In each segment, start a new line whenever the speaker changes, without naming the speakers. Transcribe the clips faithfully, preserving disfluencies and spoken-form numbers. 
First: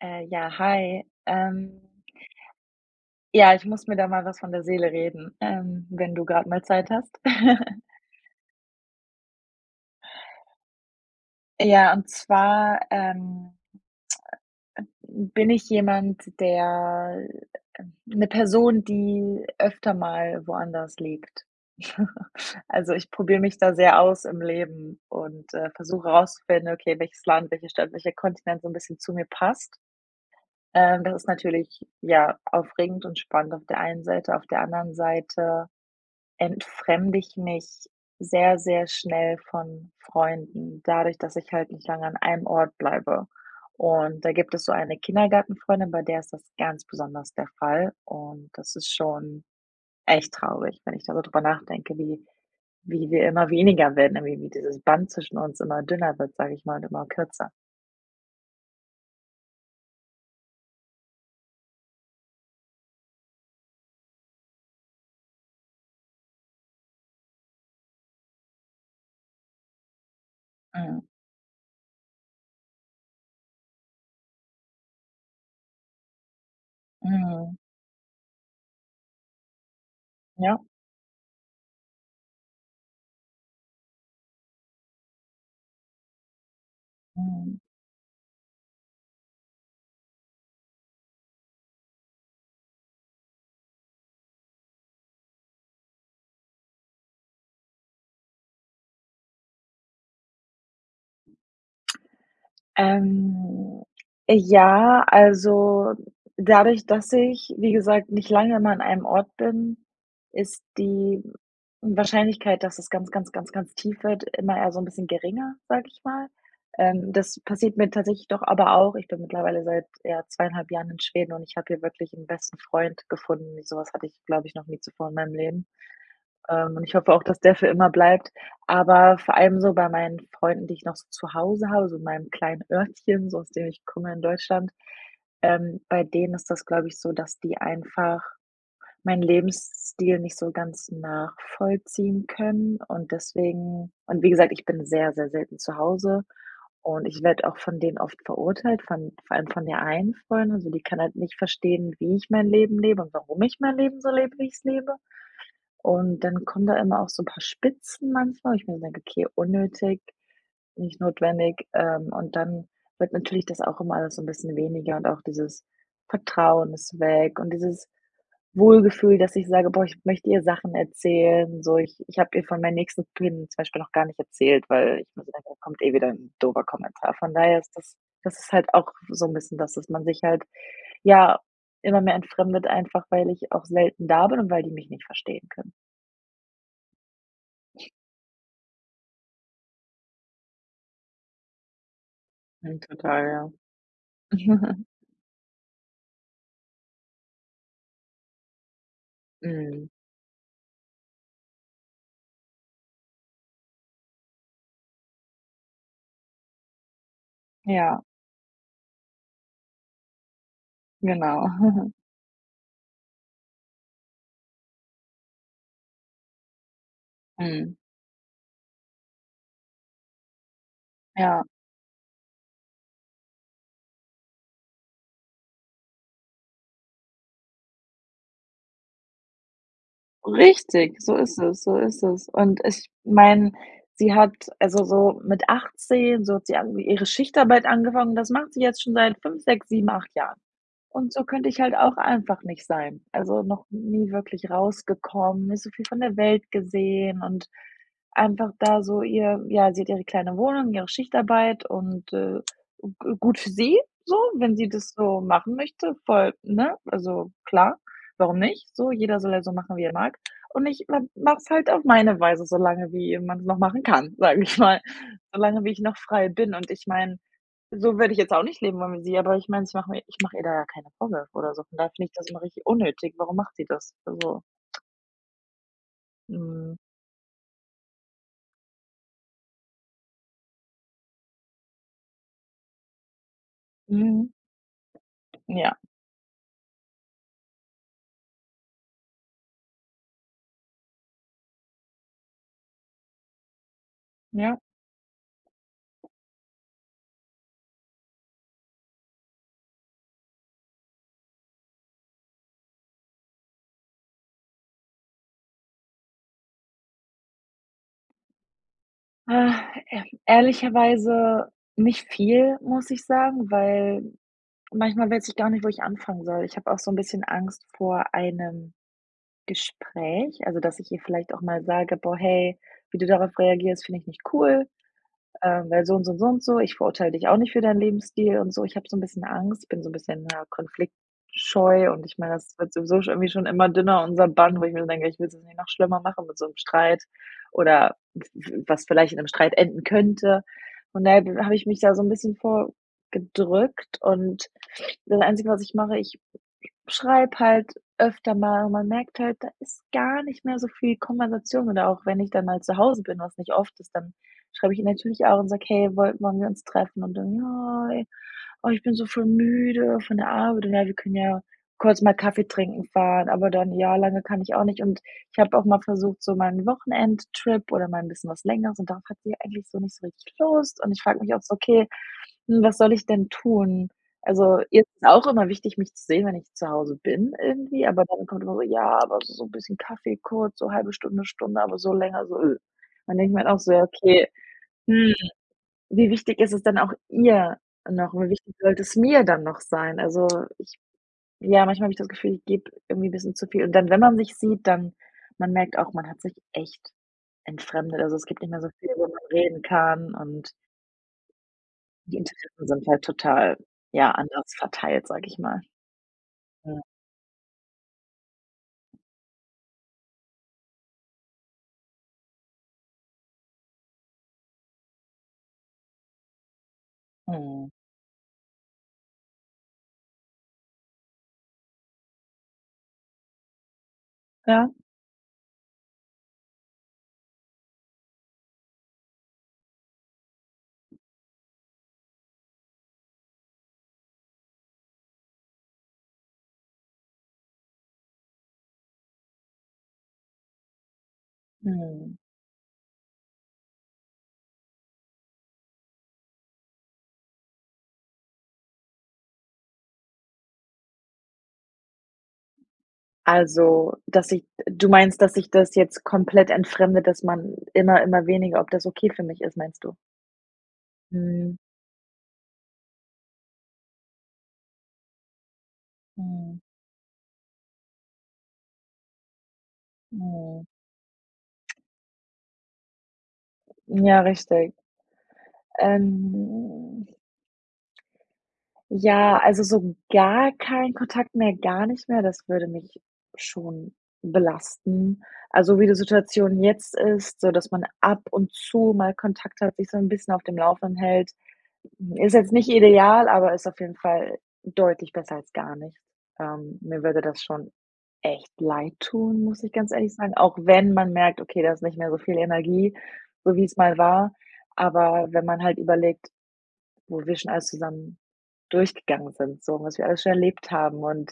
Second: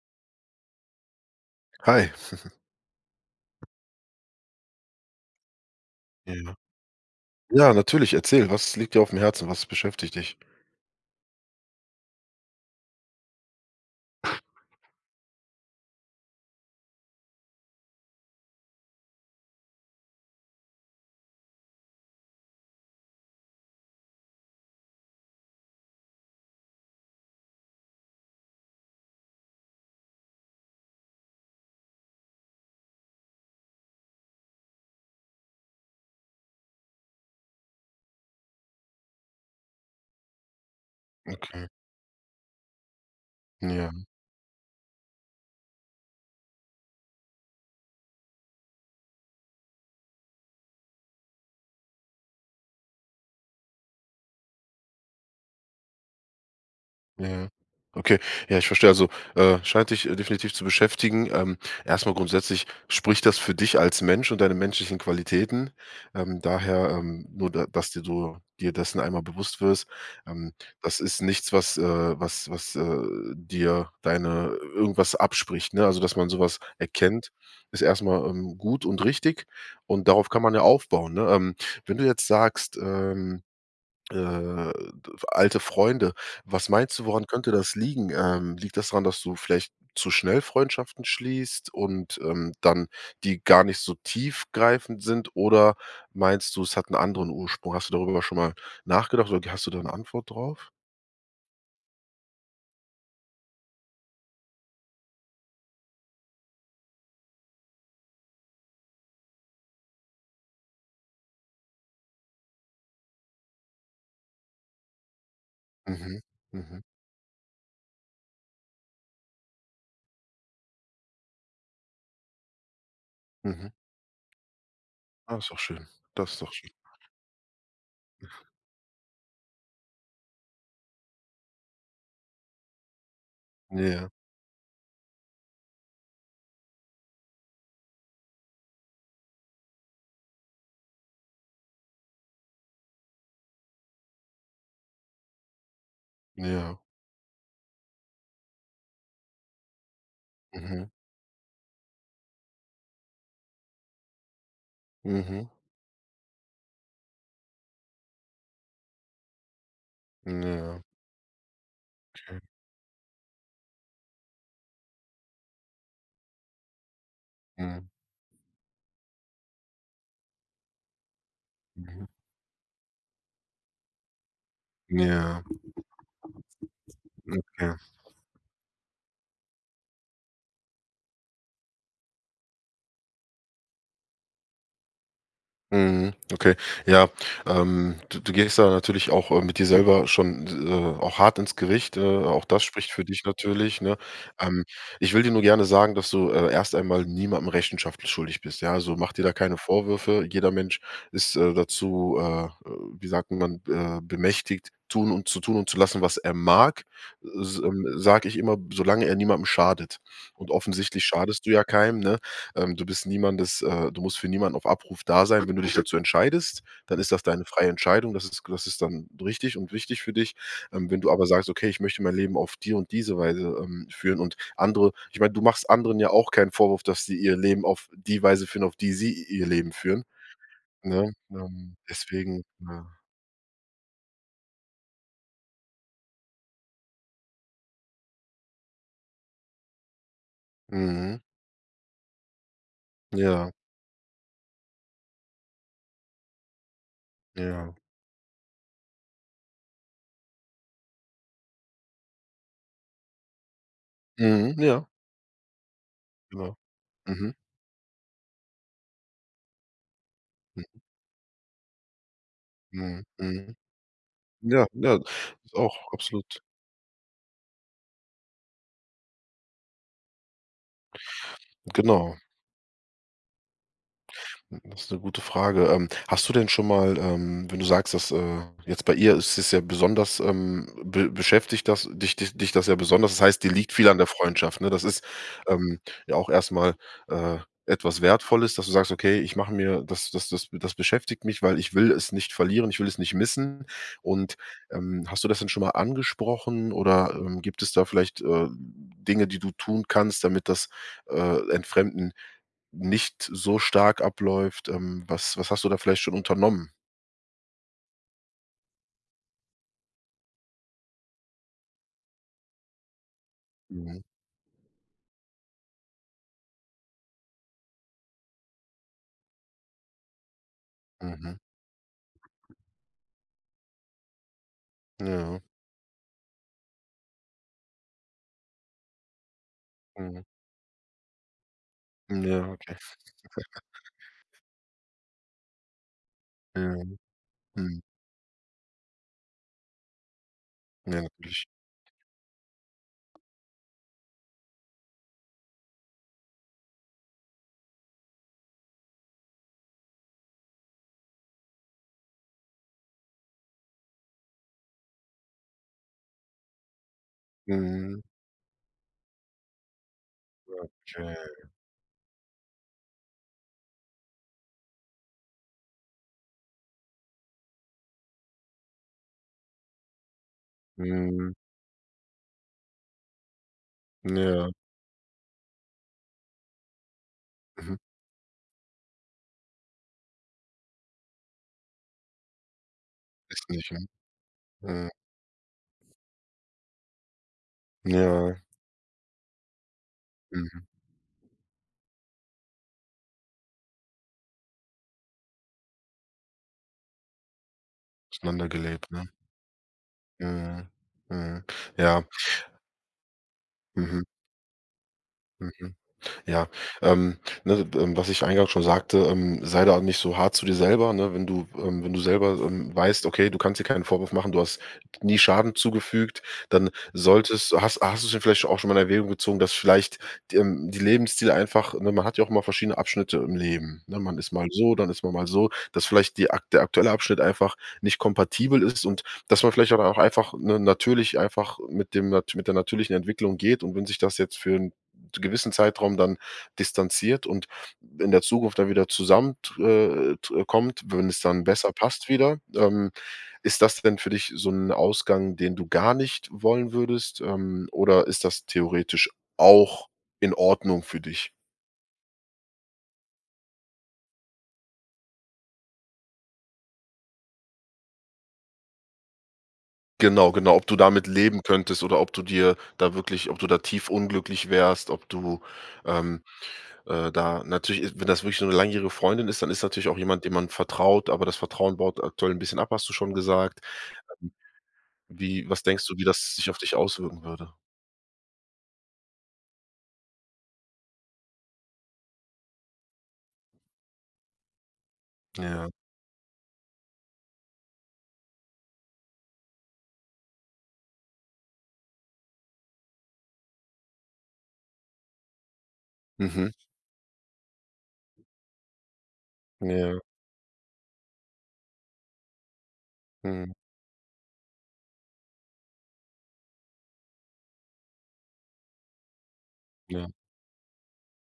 Äh, ja, hi, ähm
Hi.
ja, ich muss mir da mal was von der Seele reden, ähm, wenn du grad
Ja.
mal Zeit hast?
Ja, natürlich, erzähl, was liegt dir auf dem Herzen, was beschäftigt dich?
Ja, und zwar, ähm, bin ich jemand, der 'ne Person, die öfter mal woanders lebt. Also, ich probiere mich da sehr aus im Leben und, äh, versuche rauszufinden: „Okay, welches Land, welche Stadt, welcher Kontinent so 'n bisschen zu mir passt?” Ähm, das ist natürlich ja aufregend und spannend auf der einen Seite, auf der anderen Seite entfremde ich mich sehr, sehr schnell von Freunden, dadurch, dass ich
Okay.
halt nicht lange an einem Ort bleibe.
Ja.
Und da gibt es so eine Kindergartenfreundin, bei der ist das ganz besonders der Fall und das ist schon echt traurig, wenn ich da so drüber nachdenke, wie wie wir immer weniger werden, äh, wie dieses Band zwischen uns immer dünner wird, sage ich mal und immer
Ja.
kürzer.
Okay. Ja, ich verstehe. Also, äh, scheint dich, äh, definitiv zu beschäftigen, ähm, erstmal grundsätzlich spricht das für dich als Mensch und deine menschlichen Qualitäten, ähm, daher, ähm, nur da d dass du, dir dessen einmal bewusst wirst. Ähm, das
Mhm.
ist nichts, was äh, was was, äh, dir deine irgendwas abspricht, ne? Also, dass man sowas erkennt,
Mhm.
ist erstmal, ähm, gut und richtig. Und darauf kann man ja
Ja.
aufbauen, ne? Ähm, wenn du jetzt sagst, ähm, äh, d alte Freunde, was meinst du, woran könnte
Mhm.
das liegen? Ähm, liegt das dran, dass du vielleicht zu schnell Freundschaften schließt und, ähm, dann, die gar nicht so tiefgreifend sind, oder meinst du, es hat 'n anderen Ursprung? Hast du darüber schon mal nachgedacht oder k hast du da 'ne Antwort drauf?
Ähm, ja, also dadurch, dass ich, wie gesagt, nicht lange immer an einem Ort bin, ist die Wahrscheinlichkeit, dass es ganz, ganz, ganz, ganz tief wird, immer eher so 'n bisschen geringer, sage ich
Mhm,
mal.
mhm.
Ähm, das passiert mir tatsächlich doch aber auch ich bin mittlerweile seit, ja, zwei einhalb Jahren in Schweden und ich habe hier wirklich 'n besten Freund gefunden.
Mhm.
Sowas hatte ich, glaube ich, noch nie zuvor in meinem
Ah, ist doch
Leben.
schön. Das ist doch schön,
Ähm, und ich
doch schön.
hoffe auch, dass der für immer bleibt. Aber vor allem so bei meinen Freunden, die ich noch so zu Hause habe, so in meinem kleinen Örtchen, so aus dem ich
Ja.
komme in Deutschland, ähm, bei denen ist das glaube ich so, dass die einfach meinen Lebensstil nicht so ganz nachvollziehen können und deswegen und wie gesagt, ich bin sehr, sehr selten zu Hause
Ja.
und ich werde auch von denen oft verurteilt, von vor allem von der einen Freundin. Also, die
Mhm.
kann halt nicht verstehen, wie ich mein Leben lebe und warum ich mein Leben so lebe, wie ich's lebe.
Mhm.
Und dann kommen da immer auch so 'n paar Spitzen manchmal, wo ich mir denke: „Okay, unnötig,
N ja.
nicht notwendig“, ähm, und
Okay.
dann wird natürlich das auch immer alles so 'n bisschen weniger und auch dieses Vertrauen ist weg und dieses
Mhm.
Wohlgefühl, dass ich sage: „Boah, ich möchte ihr Sachen erzählen.“ So, Ich
Mhm.
ich habe ihr von meinen nächsten Plänen zum Beispiel noch gar nicht erzählt, weil ich mir
Ja.
gedacht habe: „Da kommt eh wieder 'n doofer Kommentar.“ Von daher ist
Okay.
das das ist halt auch so 'n bisschen, das, dass man sich halt, ja, immer mehr entfremdet, einfach, weil ich auch selten da bin und weil die mich nicht verstehen können.
Mhm, okay. Ja, ähm, du du gehst da natürlich auch, äh, mit dir selber schon, s äh, auch hart ins Gericht. Äh, auch das
Mhm,
spricht für dich
total, ja.
natürlich, ne? Ähm, ich will dir nur gerne sagen, dass du, äh, erst einmal niemandem Rechenschaft schuldig bist, ja. Also, mach dir da keine
Mhm.
Vorwürfe. Jeder Mensch ist, äh, dazu, äh, wie sagt man, äh, bemächtigt, tun und zu tun und zu lassen, was er mag. Äh, s ähm,
Ja.
sage ich immer, solange er niemandem schadet. Und offensichtlich schadest
Genau.
du ja keinem, ne? Ähm, du bist niemandes äh, du musst für niemanden auf Abruf da sein. Wenn du dich dazu entscheidest, dann ist das deine freie
Mhm.
Entscheidung. Das ist ge das ist dann richtig und wichtig für dich. Ähm, wenn du aber
Ja.
sagst: „Okay, ich möchte mein Leben auf die und diese Weise, ähm, führen“ und andere ich meine, du machst anderen ja auch keinen Vorwurf, dass sie ihr Leben auf die Weise führen, auf die sie ihr Leben führen,
Richtig,
ne?
so ist es,
Ähm,
so ist es.
deswegen
Und
ja
ich meine, sie hat also so mit achtzehn, so hat sie ang ihre Schichtarbeit angefangen. Das macht sie jetzt schon seit fünf, sechs, sieben, acht Jahren. Und
Mhm.
so könnte ich halt auch einfach nicht sein. Also
Ja.
noch nie wirklich rausgekommen, nicht so viel von der Welt gesehen und
Ja.
einfach da so ihr ja, sie hat ihre kleine Wohnung, ihre Schichtarbeit und, äh, g gut für sie, so,
Mhm,
wenn sie
ja.
das so machen möchte, voll,
Genau,
ne? Also
mhm.
klar, warum nicht? So jeder soll ja so machen, wie er mag. Und
Mhm.
ich ma mache es halt auf meine Weise, so lange,
Mhm,
wie man es
mhm.
noch machen kann, sage ich
Ja,
mal,
ja,
so
das
lange wie
auch,
ich noch frei
absolut.
bin und ich meine, so würde ich jetzt auch nicht leben wollen wie sie, aber ich meine, ich mache mir ich mache ihr da ja keine Vorwürfe oder so. Von daher finde ich
Genau.
das immer richtig unnötig. Warum macht sie das? Also
Das ist 'ne gute Frage. Ähm, hast du denn schon
Mhm.
mal, ähm, wenn du sagst, dass äh, jetzt bei ihr ist es ja besonders ähm, be beschäftigt das dich dich dich das ja besonders, das heißt, dir liegt viel an der
Mhm.
Freundschaft, ne? Das ist,
Ja.
ähm, ja auch erstmal, äh, etwas Wertvolles, dass du sagst: „Okay, ich mache mir das das das be das beschäftigt mich, weil ich will es nicht verlieren, ich will es nicht missen.“ Und,
Ja.
ähm, hast du das denn schon mal angesprochen, oder, ähm, gibt es da vielleicht, äh, Dinge, die du tun kannst, damit das, äh, Entfremden nicht so stark abläuft. Ähm, was was hast du da vielleicht schon unternommen?
Äh, ehrl ehrlicherweise nicht viel, muss ich sagen, weil
Mhm.
manchmal weiß ich gar nicht, wo ich anfangen soll. Ich habe auch so 'n bisschen Angst vor einem Gespräch. Also, dass ich ihr vielleicht
Mhm.
auch mal sage: „Boah, hey, wie du darauf reagierst, finde ich nicht cool.
Ja.
Ähm, weil so und so und so und so. Ich verurteile dich auch nicht für deinen Lebensstil und so.“ Ich habe so 'n bisschen Angst, bin so 'n
Mhm.
bisschen, ja, Konfliktscheu. Und ich meine,
Ja,
das wird
okay.
sowieso schon irgendwie schon immer dünner unser Band, wo ich mir denke, ich will es jetzt nicht noch schlimmer machen mit so 'nem
Mhm,
Streit
mhm.
oder w w was vielleicht in 'nem Streit enden könnte.
Ja,
Und da
natürlich.
habe ich mich da so 'n bisschen vor gedrückt und das einzige, was ich mache, ich schreibe halt öfter mal, und man merkt halt, da ist gar nicht mehr so viel Konversation. Oder auch wenn ich dann mal zu Hause bin, was nicht oft ist, dann schreibe ich ihr natürlich auch und sage: „Hey, woll wollen wir uns treffen?“ Und dann: „Ja,
Mhm.
oh, ich bin so voll müde von der Arbeit und ja wir
Okay.
können ja kurz mal Kaffee trinken fahren, aber dann ja lange kann ich auch nicht.“ Und ich habe auch mal versucht, so mal 'n Wochenendtrip oder mal 'n bisschen was längeres und darauf hat sie eigentlich so nicht so richtig Lust. Und ich frage mich
Mhm.
auch so: „Okay, hm, was soll ich denn tun?“
Ja.
Also, ihr ist es auch immer wichtig, mich zu sehen, wenn ich zu Hause bin,
Mhm.
irgendwie, aber dann kommt immer so: „Ja, aber so bisschen Kaffee kurz, so halbe Stunde, Stunde.“, aber so länger so, üh. Dann denke ich mir
Gehst
halt
du
auch
nicht
so: „Ja,
hin?
okay,
Mhm.
hm. Wie wichtig ist es dann auch ihr noch, wie
Ja.
wichtig sollte es mir dann noch sein?“ Also,
Mhm.
ich ja, manchmal habe ich das Gefühl, ich gebe irgendwie bisschen zu viel. Und dann, wenn man sich sieht, dann man merkt auch, man hat sich echt entfremdet. Also, es gibt
Auseinander
nicht mehr so viel,
gelebt, ne?
worüber man reden kann und
Mhm, mhm, ja.
die Interessen sind halt total,
Mhm.
ja, anders verteilt, sage ich mal.
Mhm, ja.
[unintelligible]
Ähm, ne, ähm, was ich eingangs schon sagte, ähm, sei da auch nicht so hart zu dir selber, ne, wenn du, ähm wenn du selber, ähm, weißt: „Okay, du kannst dir keinen Vorwurf machen, du hast nie Schaden zugefügt, dann solltest“
Mhm.
Hast hast du es denn vielleicht auch schon mal in Erwägung gezogen, dass vielleicht, ähm, die Lebensziele einfach, ne man hat ja auch mal verschiedene Abschnitte im Leben. Ne, man ist mal
Ja.
so, dann ist man mal so, dass vielleicht die akt der aktuelle Abschnitt einfach nicht kompatibel ist und dass man vielleicht dann auch einfach, ne natürlich einfach mit dem nat mit der natürlichen Entwicklung geht und wenn sich das jetzt für 'n gewissen Zeitraum dann distanziert und in der Zukunft dann wieder zusamment äh, t kommt, wenn es dann besser passt
Mhm.
wieder. Ähm, ist das denn für dich so 'n Ausgang, den du gar nicht wollen würdest? Ähm, oder ist das theoretisch auch in Ordnung für dich?
Also, dass ich du meinst, dass ich das jetzt komplett entfremde, dass man immer, immer weniger ob das okay für mich ist, meinst du?
Genau, genau, ob du damit leben
Mhm.
könntest oder ob du dir da wirklich ob du da tief unglücklich wärst, ob du, ähm,
Mhm.
äh, da natürlich wenn das wirklich so ’ne langjährige Freundin ist, dann ist natürlich auch jemand, dem man
Mhm.
vertraut, aber das Vertrauen baut aktuell ’n bisschen ab, hast du schon gesagt.
Ja,
Ähm,
richtig.
wie was denkst du, wie das sich auf dich
Ähm
auswirken würde?
Ja, also, so gar keinen Kontakt mehr, gar nicht mehr, das würde mich schon belasten.
Ja.
Also, wie die Situation jetzt ist, so dass man ab und zu mal Kontakt hat, sich so ’n bisschen auf dem Laufenden hält, ist jetzt nicht ideal, aber ist auf jeden Fall deutlich besser als gar nicht.
Mhm.
Ähm, mir würde das schon echt leid tun, muss ich ganz
Ja.
ehrlich sagen, auch wenn man merkt: „Okay, da ist nicht mehr so viel Energie,
Mhm.
so wie es mal war.“ Aber wenn man halt überlegt, wo wir schon alles zusammen durchgegangen sind, so, was wir
Ja.
alles schon erlebt haben und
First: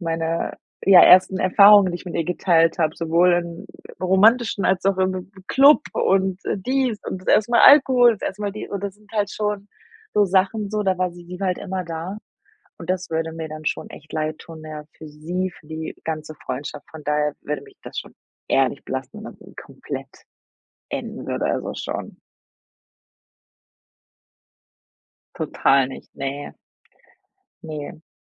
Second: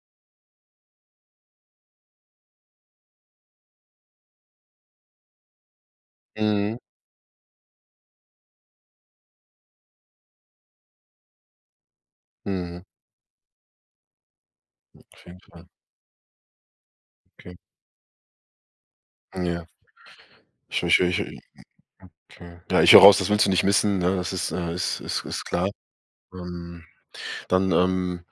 meine, ja, ersten Erfahrungen, die ich mit ihr geteilt habe, sowohl im romantischen als auch im Club und
Mhm.
dies und das erste mal Alkohol, das erste Mal die und das sind halt schon so Sachen so, da war sie halt immer da.
Mhm.
Und das würde mir dann schon echt leid tun, ja, für
Auf jeden
sie,
Fall.
für die ganze Freundschaft, von daher
Okay.
würde mich das schon ehrlich belasten [unintelligible]
Ja.
komplett
[unintelligible]
enden
Hm,
würde also, schon.
okay. Ja, ich höre heraus, das willst du nicht missen, ne? Das ist, äh, ist ist ist klar.
Total nicht, ne.
Ähm, dann,
Ne.
ähm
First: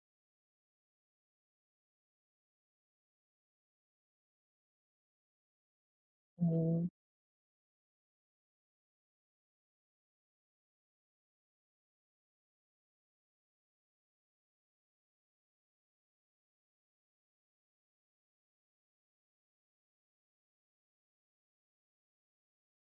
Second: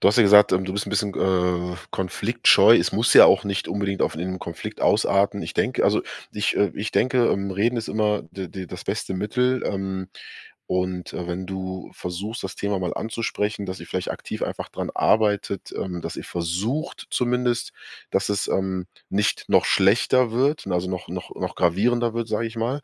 du hast ja gesagt, ähm, du bist ’n bisschen, äh, konfliktscheu. Es muss ja auch nicht unbedingt auf ’n Konflikt ausarten. Ich denke, also ich, äh
Mhm.
ich denke, ähm, reden ist immer d d das beste Mittel, ähm, und, äh, wenn du versuchst, das Thema mal anzusprechen, dass ihr vielleicht aktiv einfach dran arbeitet, ähm, dass ihr versucht zumindest dass es, ähm, nicht noch schlechter wird, also noch noch noch gravierender wird, sage ich mal.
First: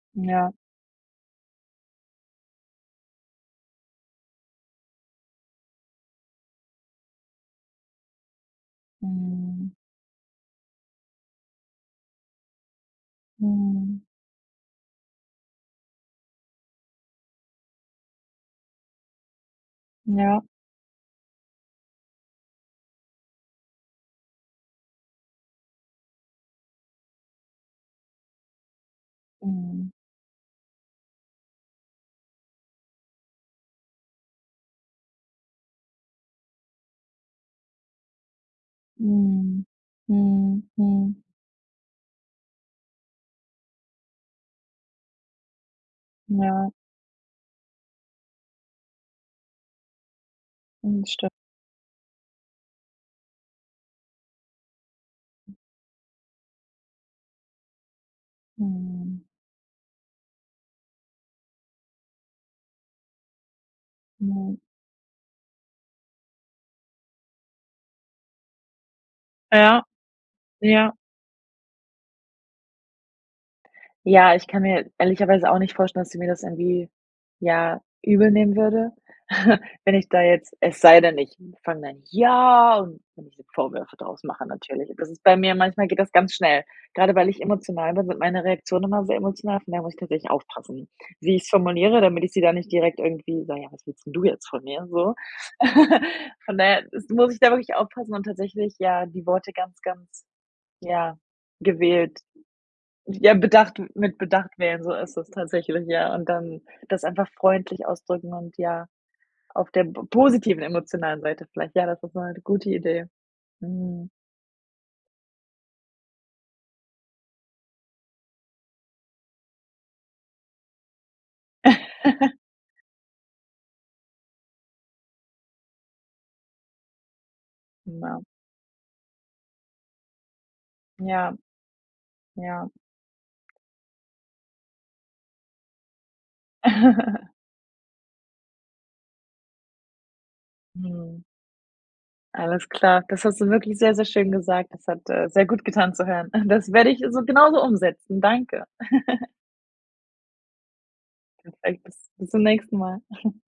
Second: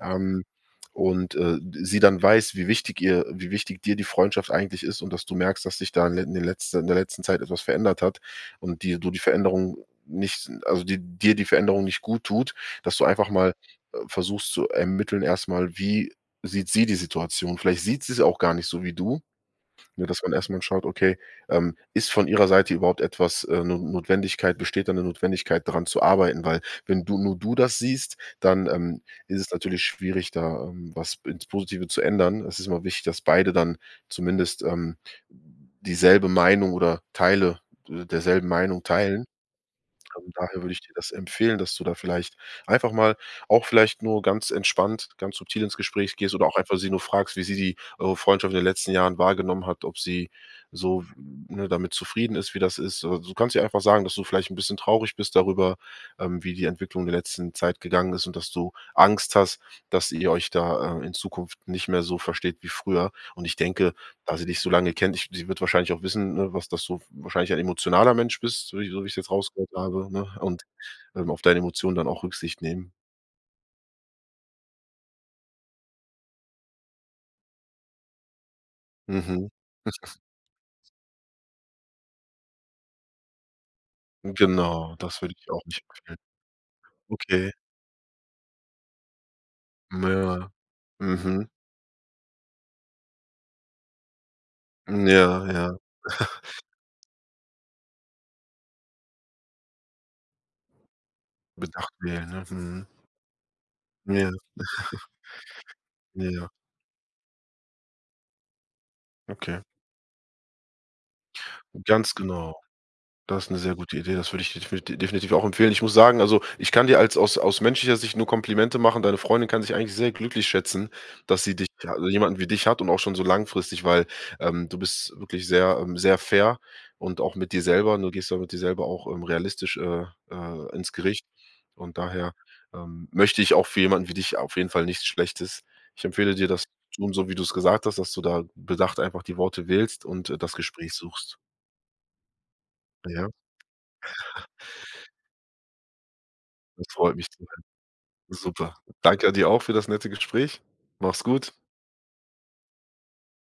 Ähm,
Ja.
und, äh, sie dann weiß, wie wichtig ihr wie wichtig dir die Freundschaft eigentlich ist und dass du merkst, dass dich da in in den letzten in der letzten Zeit etwas verändert hat und dir du die
Mhm.
Veränderung nicht also, die dir die Veränderung nicht gut tut, dass du einfach mal, äh,
Mhm.
versuchst zu ermitteln erstmal, wie sieht sie die Situation. Vielleicht sieht sie es auch gar nicht so wie du. Nur, dass man
Ja.
erstmal schaut, okay, ähm, ist von ihrer Seite überhaupt etwas, äh No Notwendigkeit besteht da ’ne Notwendigkeit dran zu arbeiten? Weil, wenn du nur du das siehst, dann, ähm, ist es natürlich
Mhm.
schwierig, da, ähm, was ins Positive zu ändern. Es ist immer wichtig, dass beide dann zumindest, ähm, dieselbe Meinung oder Teile, äh, derselben Meinung teilen.
Mhm,
Ähm, daher
mhm,
würde ich dir das
mhm.
empfehlen, dass du da vielleicht einfach mal auch vielleicht nur ganz entspannt, ganz subtil ins Gespräch gehst oder auch
Ja.
einfach sie nur fragst, wie sie die eure Freundschaft in den letzten Jahren wahrgenommen hat, ob sie
Mhm,
so,
sti
ne, damit zufrieden ist, wie das ist. Äh, du kannst ihr einfach sagen, dass du vielleicht ’n bisschen traurig bist
Hm.
darüber, ähm, wie die Entwicklung in der letzten Zeit gegangen ist und dass du
Mhm.
Angst hast, dass ihr euch da, äh, in Zukunft nicht mehr so versteht wie früher. Und ich denke, da sie
Mhm.
dich so lange kennt, ich sie wird wahrscheinlich auch wissen, ne, was das so wahrscheinlich ein emotionaler Mensch bist, so wie so wie ich jetzt rausgehört
Ja.
habe, ne? Und,
Ja.
ähm, auf deine Emotionen dann auch Rücksicht nehmen.
Ja, ich kann mir ehrlicherweise auch nicht vorstellen, dass sie mir das irgendwie, ja, übel nehmen würde,
Mhm.
wenn ich da jetzt es sei denn, ich fange dann ja, und wenn ich ihr Vorwürfe draus mache natürlich.
Genau,
Das
das
ist bei
würde ich
mir
auch nicht
manchmal geht das
empfehlen.
ganz schnell. Grade weil ich
Okay.
emotional bin, sind meine Reaktionen immer sehr emotional, von daher muss ich
Na
tatsächlich
ja.
aufpassen, wie ich
Mhm.
es formuliere, damit ich sie da nicht direkt irgendwie: „Ja, was willst denn du jetzt von mir?“,
Hm,
so.
ja, ja.
Von daher ist muss ich da wirklich aufpassen und tatsächlich, ja, die Worte ganz, ganz, ja,
Bedacht
gewählt,
wählen, ne, mhm.
ja bedacht mit
Ja.
bedacht wählen, so ist es tatsächlich, ja, und
Ja, ja.
dann das einfach freundlich ausdrücken und, ja,
Okay.
auf der p positiven emotionalen Seite vielleicht. Ja, das
Ganz
ist mal 'ne
genau.
gute Idee.
Das 'ne sehr gute
Mhm.
Idee. Das würde ich definiti definitiv auch empfehlen. Ich muss sagen, also, ich kann dir als aus aus menschlicher Sicht nur Komplimente machen. Deine Freundin kann sich eigentlich sehr glücklich schätzen, dass sie dich ha jemanden wie dich hat und auch schon so langfristig, weil, ähm, du bist wirklich sehr, ähm, sehr fair und auch mit dir selber, du
Na.
gehst ja mit dir selber auch, ähm, realistisch, äh, äh, ins Gericht.
Ja.
Und daher,
Ja.
ähm, möchte ich auch für jemanden wie dich auf jeden Fall nichts Schlechtes. Ich empfehle dir das zu tun, so wie du es gesagt hast, dass du da bedacht einfach die Worte wählst und, äh, das Gespräch
Mhm.
suchst.
Alles klar. Das
Ja.
hast du wirklich sehr, sehr schön gesagt. Das hat, äh, sehr gut getan zu hören. Das
Das
werde ich
freut
so
mich zu hören,
genauso umsetzen. Danke.
super. Danke dir auch für das nette Gespräch. Mach's gut.
Perfekt, bis bis zum nächsten Mal.